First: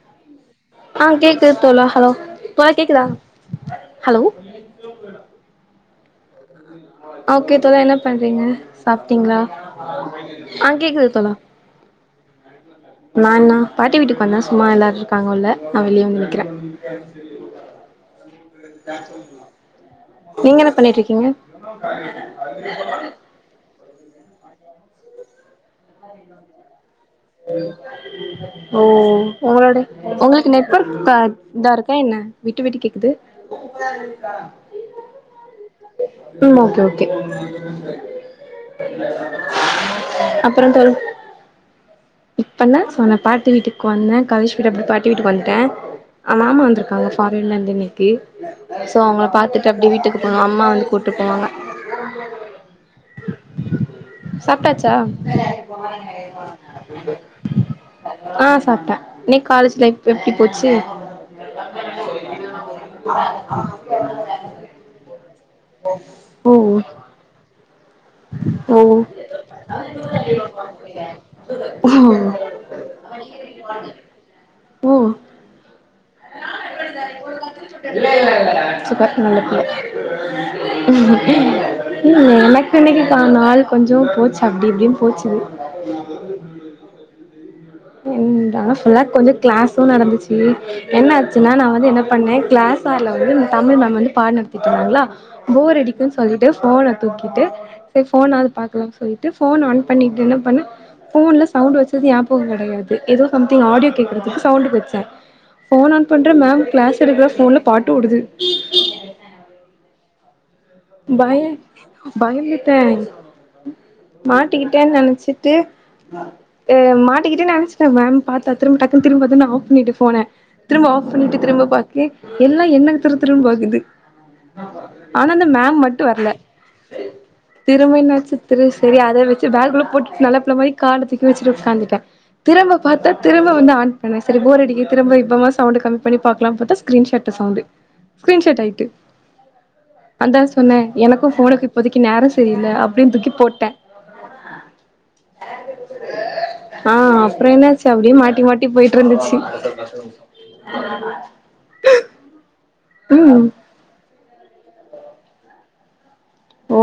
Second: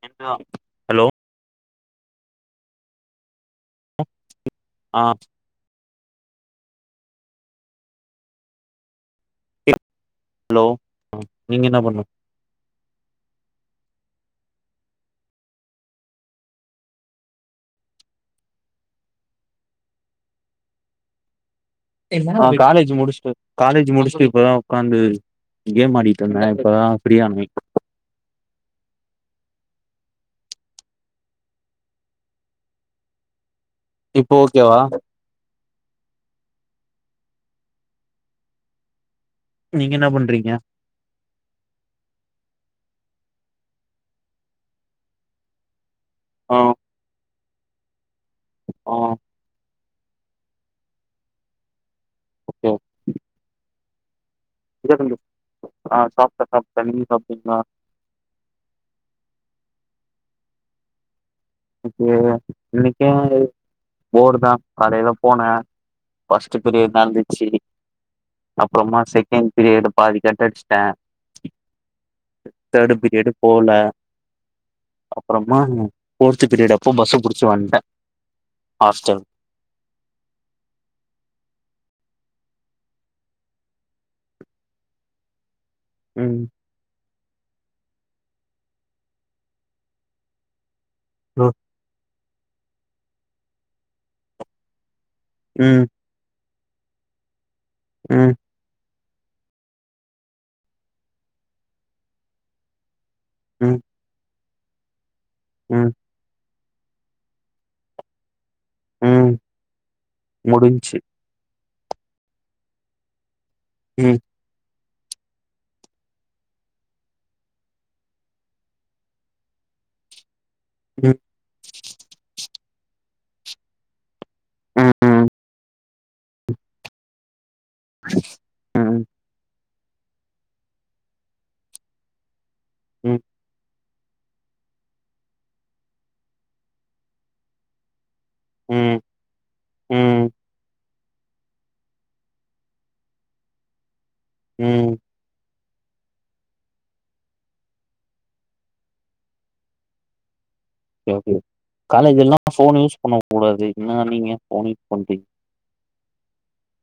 திட்டுவா hello ஆ கேக்குது தோழா ஹலோ தோழா கேக்குதா ஆ ஹலோ ம் ஆ ஓகே தோழா என்ன பண்றீங்க சாப்ட்டீங்ளா ஹலோ ஆ கேக்குது தோழா நீங்க என்ன பண்ண நானா பாட்டி வீட்டுக்கு பா சும்மா எல்லாரு இருக்காங்க உள்ள நா வெளிய வந்து நிக்கிறே நீங்க என்ன பண்ணிட்ருக்கீங்க ஆ காலேஜ் முடிச்ட்டு காலேஜ் முடிச்ட்டு இப்பதா ஒக்காந்து கேம் ஆடிட்ருந்தே இப்பதா ஃபிரீயா [unintelligible] ஒங்களோட ஒங்களுக்கு நெட்வொர்க் இதா இருக்கா என்ன விட்டு விட்டு கேக்குது இப்போ ஓகேவா [inaudible] [inaudible] நீங்கென்னா பண்றீங்க கரெண்டால இப்பதா சொன்ன பாட்டி வீட்டுக்கு வந்தே காலேஜ் விட் அப்டே பாட்டி வீட்டுக்கு வன்ட்டே மாமா ஆ வந்துருக்காங்க ஃபாரின்லந்து இன்னைக்கு சோ ஆ அவுங்கள பாத்துட்டு அப்டியே வீட்டுக்கு ஆ அம்மா வந்து கூட்டு போவாங்க ஓகே சாப்ட்டாச்சா ஆ சாப்ட்டே சாப்ட்டே நீங்க சாப்ட்டீங்களா ஆ சாப்ட்ட இன்னிக்கு காலேஜ் லைஃப் எப்டி போச்சு [unintelligible] இன்னிக்கு போர் தா காலைல போன ஓ பஸ்ட் பீரியடூ நடந்துச்சு ஓ அப்றமா செகண்ட் பீரியேட் பாதி கட்டடிச்ட்டே உ அப்றமா [unintelligible] ஹாஸ்டல் உம் ம் எனக்கு இன்னைக்குதா நாள் கொஞ்சோ போச்சு அப்டி இப்டின்னு போச்சு [unintelligible] ம் இன் டா ஃபுல்லா கொஞ்சோ கிளாஸும் நடந்துச்சு என்னாச்சுனா நா வந்து என்ன பண்ணே கிளாஸ் ஆர்ல வந்து தமிழ் மேம் வந்து பாட நடத்திட்டு இருந்தாங்களா போர் ம் அடிக்கும்ன்னு சொல் ட்டு ஃபோன தூக்கிட்டு செரி ம் ஃபோனாவது பாக்லா சொல்ட்டு போயிட்டு ஃபோன் ஆன் பண்ணிட்டு என்ன பண்ண போன்ல சவுண்ட் வெச்சது நியாபகோ கெடையாது எதோ சம்திங் ம் ஆடியோ கேட்கறதுக்கு சவுண்ட வச்சே ம், ஃபோன் ஆன் பண்ற மேம் கிளாஸ் எடுக்கிற ஃபோன்ல பாட்டு ஓடுது ம் முடிஞ்சு பய பயந்துட்டே ம், மாட்டிக்கிட்டனு நெனச்சிட்டு ஆ மாட்டிக்கிட்டேன்னு நினைச்சிட்டேன் மேம் பாத்தா திரும்பி டக்குன்னு திரும்பாத்தா நா ஆஃப் பண்ணிட்ட ஃபோன திரும்ப ஆஃப் ம், பண்ணிட்டு திரும்ப பாக்கே எல்லா என்ன திரு திருனு பாக்குது ம், ஆனா அந்த மேம் மட்டும் வரல திரும்ப நச்சு திரு சேரி ம், அத வச்சு பேக்குல போட்டு நல்லபுள்ள மாரி கால தூக்கி வச்சுட்டு உட்காந்துட்டேன் திரும்ப பார்த்தா ம், திரும்ப வந்து ஆன் சேரி போர் அடிக்கு திரும்ப இப்பமா சவுண்ட் கம்மி பண்ணி பாக்கலாம் பார்த்தா ஸ்கரீன்ஷாட்ல சவுண்ட் ஸ்கிரீன் ஷாட் ஆயிட்டு ம், ம், அந்த எனக்கும் ஃபோனுக்கு இப்போதைக்கு நேரம் செரியில்ல அப்படின்னு தூக்கி போட்டே உம் ஆஹ் அப்புறம் என்னாச்சு அப்படியே மாட்டி மாட்டி போயிட்டு இருந்துச்சு காலேஜ் எல்லா அப்போ ஃபோன் யூஸ் ம் பண்ணக்கூடாது. என்னா நீங்க ஃபோன் யூஸ் பண்டீங்க ஓ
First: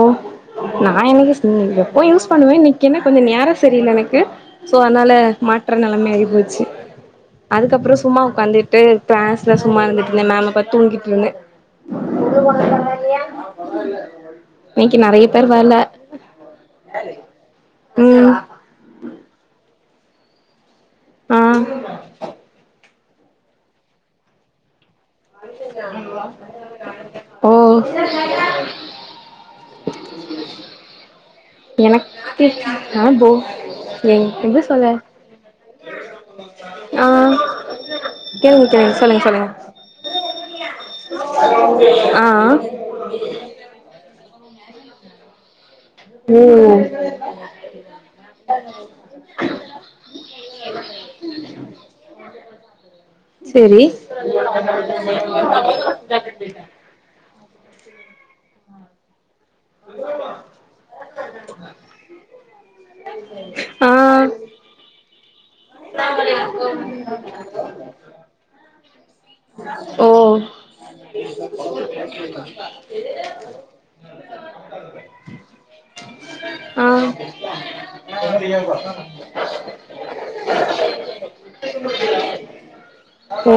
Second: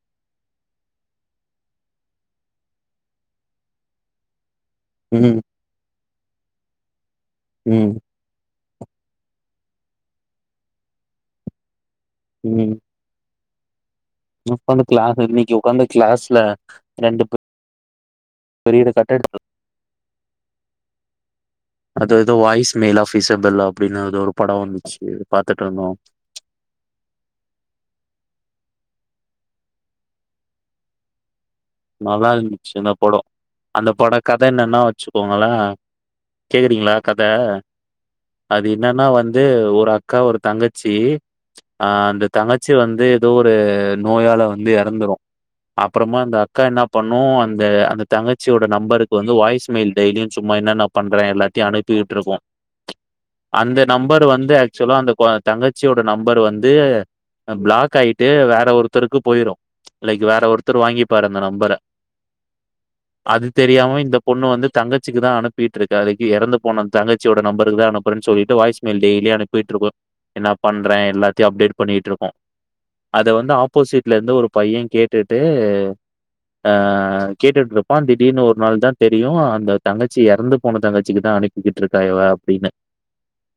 நா என்னைக்கு எப்போ யூஸ் பண்ணுவேன் இன்னிக்கு என்ன கொஞ்ச நேரம் செரியில்ல எனக்கு சோ அனால ம், மாட்ற நெலமி ஆய் போச்சு ம், அதுக்கப்றோ சும்மா உங்காந்து எப் டே க்ளாஸ்ல சும்மாருந்துட்டு மேம பாத் தூங்கிட்ருந்தே பரவாயில்லை உக்காந்து க்ளாஸ் இன்னிக்கி உக்காந்து க்ளாஸ்ல ரெண்டு ப் ம் ப்ரீடு கட்டடிக்ணு ஆ அது ஏதோ வாய்ஸ் மேய்ல் ஆஃப் ஸ்ஸபெல்லா அப்டின்னு‌ அது ஒரு படோ வந்துச் ஓ நல்லா எனக்கு இந்துச்சி அந்த ஆ படோ போ அந்த பட எங் கத எப்டி என்னன்னா சொல்ல வச்சுகோங்களே கேக்றீங்களா ஆ கத அது கேளுங்க கேளுங்க என்னன்னா சொல்லுங்க வந்து சொல்லுங்க ஒரு அக்கா ஒரு தங்கச்சி ஆ அந்த தங்கச்சி வந்து ஏதோ ஒரு நோயால வந்து இறந்துறு அப்றமா அந்த அக் அக்கா என்ன ஓ பண்ணு அந்த அந்த தங்கச்சியோட நம்பருக்கு வந்து வாய்ஸ் மெயில் டெய்லியு சும்மா என்னன்ன பண்றே எல்லாத்தயு அனுப் பீட்டுருக்கு அந்த செரி நம்பர் வந்து ஆக்சுவலா அந்த கொ தங்கச்சியோட நம்பர் வந்து ஆ பிளாக் ஆயிட்டு வேற ஒருத்தருக்கு போயிரு லைக் வேற ஒருத்தர் வாங்கிப் பார் அந்த நம்பர அது ஆ தெரியாம இந்த பொண்ணு வந்து தங்கச்சிக்கு தா அனுப்பீட்டுருக்கு அதுக்கு இறந்து போன தங்கச்சியோட நம்பருக்கு தா அனுப்புறே சொல்லீட்டு வாய்ஸ் மெய்ல் டெய்லி அனுப்பீட்டுருக்கு ஓ என்ன பண்றே எல்லாதயு அப்டேட் பண்ணீட்டுருக்கு அத வந்து ஆப்போசிட்ல இருந்து ஒரு பைய கேட்டுட்டு ஆ கேட்டுட்டுருப்பா திடீர்னு ஒரு நாள் தா தெரியு அந்த தங்கச்சி இறந்து போன தங்கச்சிக்கு தா அனுப்பிக்கிட்ருக்கா இவ அப்டின்னு ஓ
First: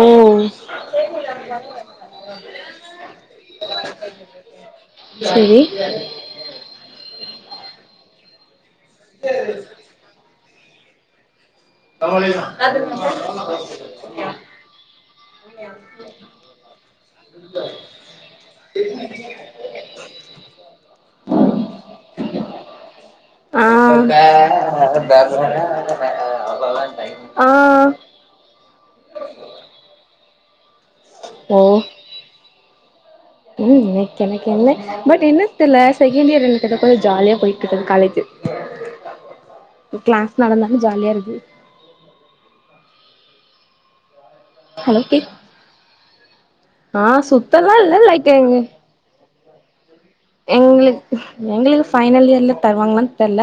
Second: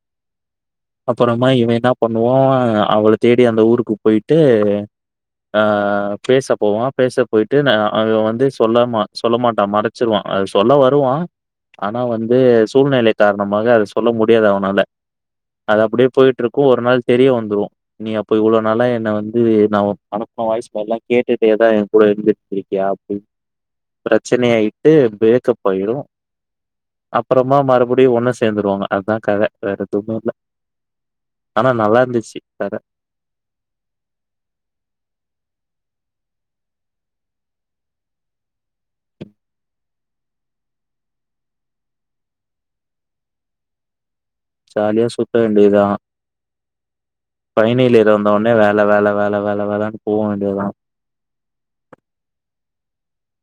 அப்பறமா இவே என்ன பண்ணுவா அவள தேடி அந்த ஊருக்கு போய்ட்டு செரி ஆ பேசப்போவா பேச போயிட்டு நா அது வந்து சொல்லாமா சொல்ல மாட்டா மறச்சிருவா அது சொல்ல வருவா ஆனா வந்து ஆ சூழ்நிலை காரணமாக அத சொல்ல முடியாது அவனால அது அப்டியே போயிட்ருக்கு ஒரு நாள் தெரிய வந்துரு நீ அப்போ இவ்ளோ நாள என்ன வந்து நா ஒ அனுப் ஒ வாய்ஸ் மெய்லா கேட்டுடே தா இருந்துட்ரிக்கியா அப்டின் ஆ பிரச்சனையாயிட்டு ப்ரேக்கப் ஆயிடு அப்பறமா மறுபடியு ஒண்ணு சேந்துருவாங்க அதா கத வேற எதுமே இல்ல ஓ ஆனா நல்லா இருந்துச்சி வேற ம் எனக் எனக் என்ன பட் என்ன தெர்ல செகேண்ட் இயர் எனக்கெதுக்கோ ஜாலியா போயிட்ருக்து காலேஜு கிளாஸ் நடந்தாலு ஜாலியா இருக்கு ஹலோ ஜாலியா கேக் சுத்த வேண்டியதா ஆ சுத்தலா ஃபைனல் இல்ல இயர் வந்த ஒன்னே வேல வேல வேல வேல வேலன்னு போ வேண்டியதா எங்களுக் எங்களுக்கு ஃபைனல் இயர்ல தருவாங்களான்னு தெர்ல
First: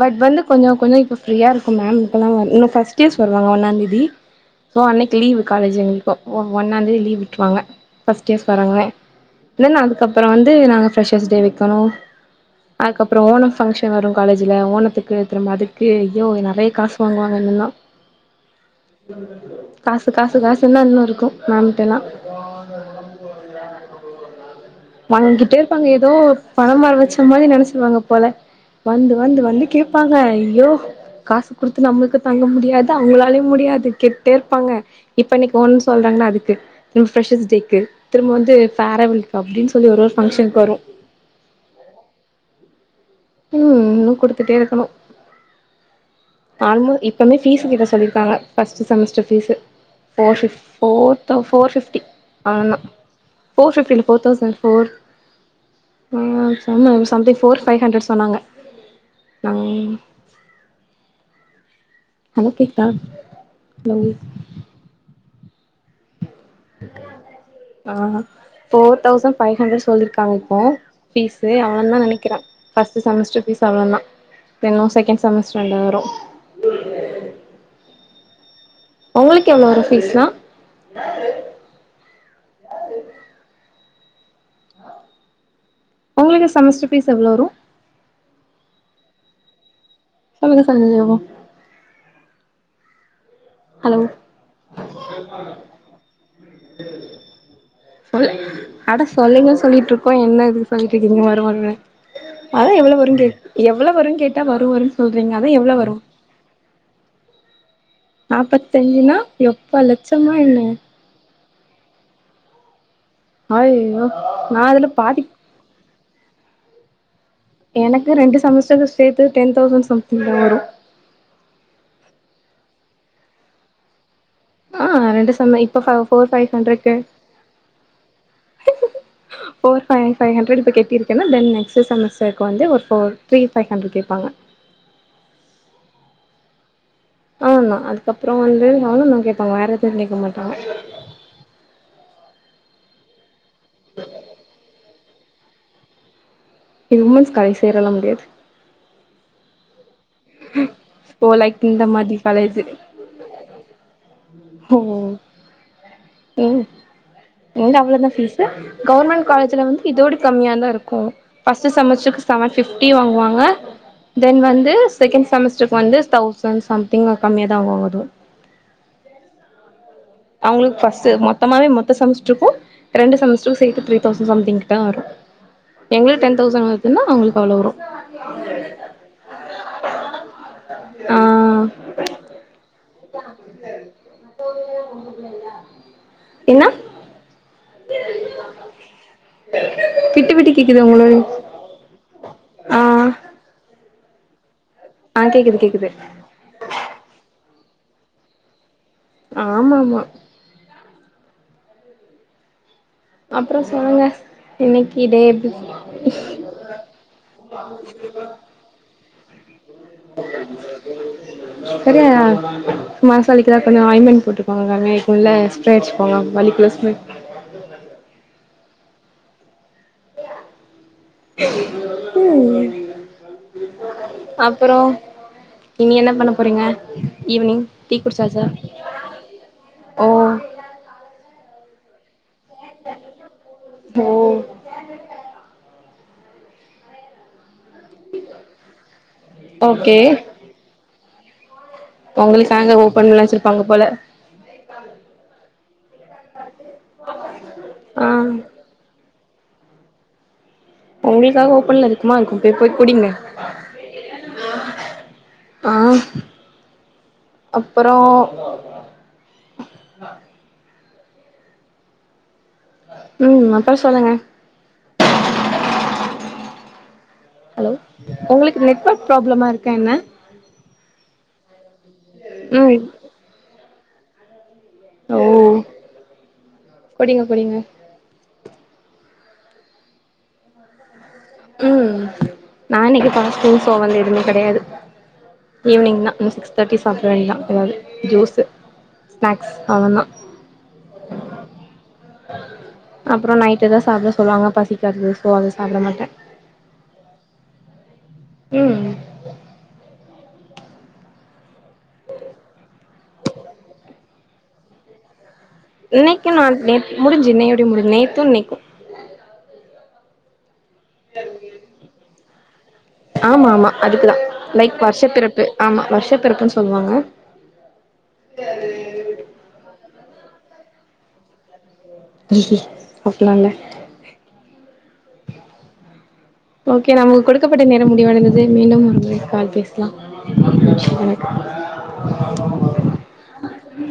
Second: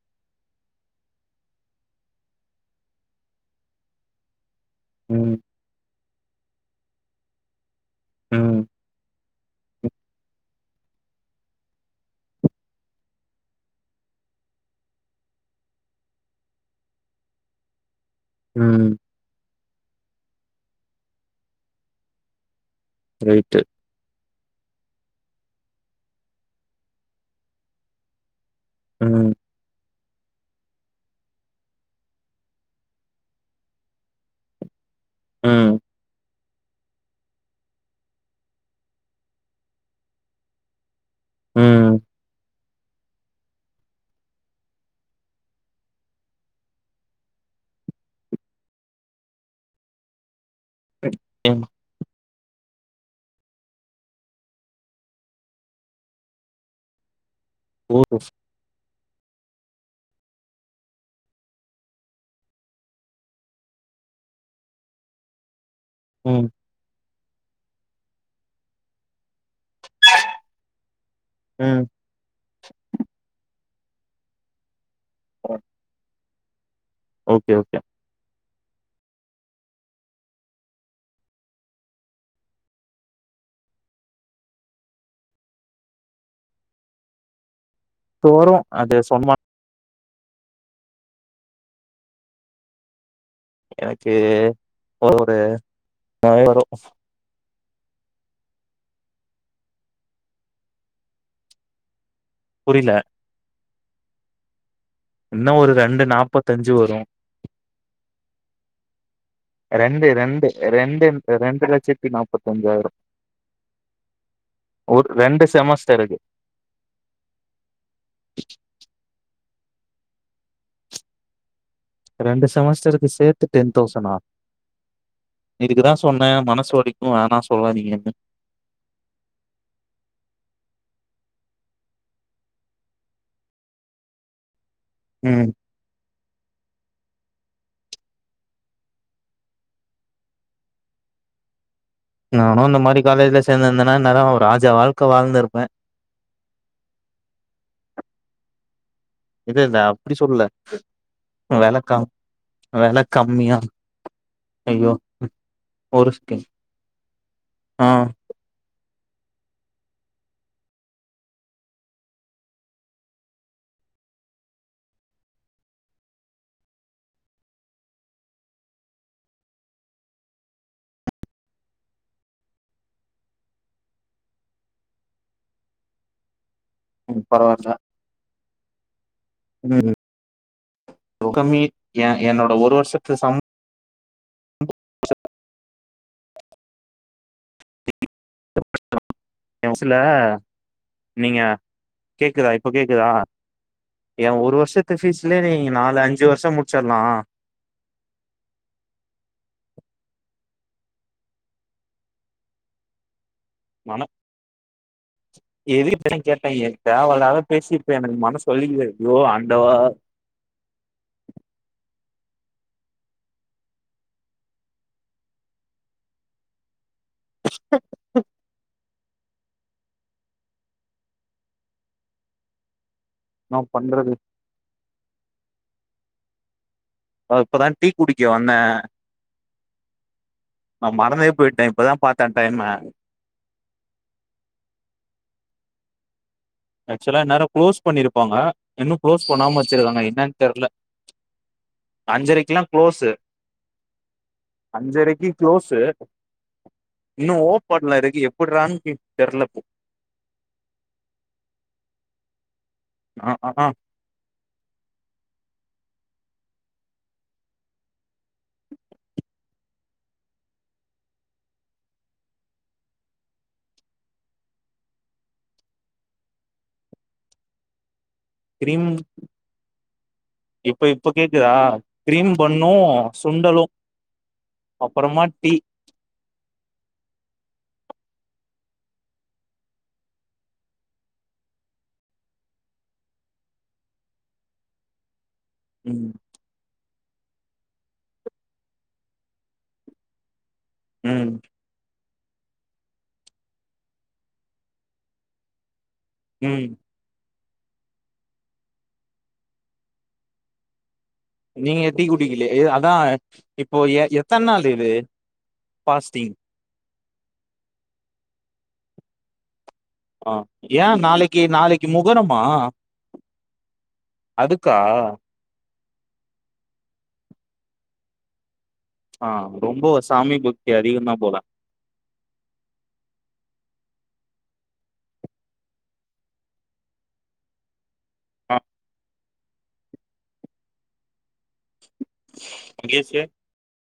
பட் வந்து கொஞ்சோ கொஞ்சோ இப்ப ஃப்ரீயா இருக்கு மேம் இப்பலா வந் இன்னு ஃபர்ஸ்ட் இயர்ஸ் வர்றாங்க ஒன்னாந் தேதி சோ அன்னக்கி ம் லீவு காலேஜ் எங்களுக்கு ஒன்னாந் தேதி லீவ் விட்ருவாங்க ஃபர்ஸ்ட் இயர்ஸ் ம் வர்றாங்க இல்லன்னா அதுக்கப்பறோ வந்து நாங்க ஃப்ரெஷர்ஸ் டே வைக்கணு அதுகப்பறோ ஓணம் ப்ஃங்க்ஷன் வரு காலேஜ்ல ஓணத்துக்கு திரும்ப அதுக்கு அய்யோ நெறைய காசு வாங்குவாங்க எல்லா ம் காசு காசு காசு தா இன்னோ இருக்கு [unintelligible] ரைட்டு வாங்கிட்டே இருப்பாங்க எதோ பண மரோ வச்ச மாரி நெனச்சிருவாங்க போல வந்து ம் வந்து வந்து கேப்பாங்க ஐயோ காசு குடுத்து நம்ளுக் தாங்க முடியாது அவங்களாலயு முடியாது கேட்டே இருப்பாங்க இப்ப நீக் ம் ஒன் சொல்றாங்கன்னா அதுக் ஃப்ரெஷஸ் டேக்கு திரும்ப வந்து ஃபாரவெல்கு அப்டின்னு சொல்லி ஒரு ஒரு ஃபங்ஷனுக்கு வரு ம் ம் இன்னு குடுத்துட்டே இருக்கனு ஆல்மோ இப்பமே பீஸ் கட்ட சொல்லிருக்காங்க ஃபர்ஸ்ட்டு செமஸ்டர் பீஸு ஃபோர்தௌ எங்க ஃபோர் ஃபிப்டி ஆமா போர் ஃபிப்டி இல்ல four thousand four something four five hundred ஊரு சொன்னாங்க ஹலோ கேக்குதா ஹலோ ம் ஃபோர் தசன்ட் பைவ் ஹன்டர் சொல்லிருக்காங்க பீஸு அவே ம் தா நெனைக்கிறே ஃபர்ஸ்ட்டு செமஸ்டர் பீஸ் அவ்ளோ தா இன்னு செகண்ட் செமஸ்ர் ரெண்டு வரு ஓகே ஓகே ஒங்ளுக்கு எவ்ளோ வரு ஃபீஸ்லா ஒங்ளுக்கு செமஸ்டர் பீஸ் எவ்ளோ வரு தோறு அது சொன்னா சொல்லுங்க சொல்லுங்க எனக்கு ஒரு பை மோரோ சொல்ல அட சொல்லுங்கன்னு சொல்லிட்டு இருக்கோம் என்ன இது சொல்லிட்டு இருக்கீங்க வரும் வருமனு அதா புரில எவ்ளோ வருன கேட் எவ்ளோ வருனு கேட்டா வரு வரு சொல்றீங்க அதா இன்னோ ஒரு எவ்ளோ ரெண்டு நாப்பத்தஞ்சு வரு நாப்பத்தஞ்சுனா எப்ப ரெண்டு லட்சமா ரெண்டு என்ன ரெண்டு ரெண்டு லட்சத்தி நாபத்தஞ்சாயிரோ அய்யய்யோ நா அதுல ஒரு பாதிக் ரெண்டு செமஸ்டரு இது எனக்கு ரெண்டு செமஸ்டர் சேர்த்து டென் தவுசண்ட் சம்திங் தா வரு ரெண்டு செமஸ்டருக்கு சேத்து டென் தவுசனா ஆ ரெண்டு செம இப்ப ஃப இதுக்குதா ஃபோர் சொன்னே ஃபைவ் மனசு ஹண்ட்ரட்க்கு வலிக்கு வேணா சொல்லாதீங்கன்னு four by five five hundred இப்ப கட்டி தென் நெக்ஸ்ட்டு செமஸ்டர்க்கு வந்து ஒரு ஃபோர் த்ரீ பைவ் ஹண்ட்ரட் கேட்பாங்க ம் அவ்ளோதா அதுக்கப்றோ வந்து அவ்ளோ தா கேப்பாங்க வேற எது கேக்க மாட்டாங்க நானு அந்த மாரி காலேஜ்ல சேந்துருந்தனா இந்நேரோ ராஜா வாழ்க்க வாழ்ந்துருப்பே இனிமே காலேஜ்லா சேரலா முடியாது இதுதா அப்டி சொல்லல ஓ லைக் வெல இந்த கமா மாதிரி காலேஜு வெல கம்மியா ஓ ஐயோ ஒரு ம் இங்க ஆ அவ்ளோதா பீஸு கவுவர்மெண்ட் காலேஜ்ல வந்து இதோடு கம்மியா தா இருக்கு ஃபர்ஸ்டு செமஸ்டருக்கு செவன் பிப்டி வாங்குவாங்க தென் வந்து செகண்ட் செமஸ்டருக்கு வந்து தௌசண்ட் சம்திங் கம்மியா தா ஆகுது அவங்களுக்கு ஃபர்ஸ்ட்டு மொத்தமாவே மொத்த செமஸ்டருக்கு ரெண்டு செமஸ்டருக்கு சேத்து த்ரீ தௌசண்ட் சம்திங் தா வரு எங்ளுக்கு டென் தௌசண்ட் வருதுன்னா ம் அவுங்ளுக்கு அவ்ளோ பரவால்ல வரு ம் இவ்ளோ கம்மி என்னோட ஒரு வருஷ என்னா எ வசல விட்டு விட்டு கேக்குது உங்களோட நீங்க கேக்குதா இப்போ ஆ கேக்குதா ஏ ஒரு வருஷத்து ஃபேஸ் ஆ ல நீ கேக்குது கேக்குது நாலு அஞ்சு வருஷ முச்சிலா ஆமாமா அப்புற சொல்லுங்க மன இன்னைக்கு டேட் எதுக்கு இப்பெல்லா கேட்டே தேவயில்லாத பேசி இப்ப எனக்கு மனசு வலிக்குது ஐயோ ஆண்டவா சரியா மசாலக்கு தா கொஞ்ச ஆய்மண்ட் போட்டுக்காங்க இப்போ இல்ல ஸ்ப்ரேயிச்சுங்க வலிக்குள்ளஸ் அ ம் நா பண்றது நீங்க என்ன பண்ண போறீங்க நா ஈவினிங் இப்பதா டீ குடிக்க குடிச்சாச்சா வந்தே ஓ நா மறந்தே போய்ட்டே இப்பதா பாத்தே டைம்ம தோ ஆக்சுவலா இந்நேர க்ளோஸ் பண்ணி இருப்பாங்க இன்னு க்ளோஸ் பண்ணாம வச்சிருக்காங்க என்னானு தெரியல பொங்கலுகாக ஓபன்ல வச்சிருப்பாங்க போல அஞ்சரைக்கு க்ளோஸு இன்னு ஆ ஓப்படலருக்கு எப்ட்றான் கு தெர்லப்போ உங்களுக்காக ஓப்பன்ல இருக்குமா இருக்கும் க போய் குடிங்க ஆ ஆ ஆ ஆ அப்புறோ ம் அப்ற சொல்லுங்க ஹலோ உங்களுக்கு கிரீம் நெட்வொர்க் ப்ராப்ளமா இருக்க என்ன இப்ப இப்ப கேக்குதா கிரீம் பண்ணு ம் சுண்டலு ஓ அப்பறமா டீ குடிங்க குடிங்க உம் நா இன்னைக்கு [unintelligible] சோ வந்து எதுமே கெடையாது ஈவ்னிங் நா ம் சிக்ஸ் தேட்டிஸ் சாப்ட்ர வேண்டிதா ஏதாவது ஜூஷு ஸ்நாக்ஸ் அவ்ளோதா உம் அப்ற நைட்டுதா சாப்ட சொல்லுவாங்க பசிக்காது சோ அத சாப்ட மாட்டே உம் உம் நீங்க எத்தி குட்டிக்கிலே எ அதா இப்போ எ எத்தன் நாள் இது இன்னைக்கு பாஸ்டிங் நா நேத் முடிஞ்சு இன்னையோட முடி நேத்து இன்னைக்கு ஆ ஏ நாளைக்கி நாளைக்கு முகரமா ஆமா மா மா அதுக்குதா லைக் அதுக்கா வர்ஷ பிறப்பு ஆமா வர்ஷப் பிறப்புன் சொல்வாங்க ஆ ரொம்போ சாமி பக்தி அதிகந்தா போல அப்புல்லா இல்ல [inaudible] ஓகே நமக்கு கொடுக்கப்பட்ட நேரம் முடிவடைந்தது ஆ மீண்டும் ஒருமுறை கால் பேஸ்லா [inaudible] மகேஷ் [inaudible]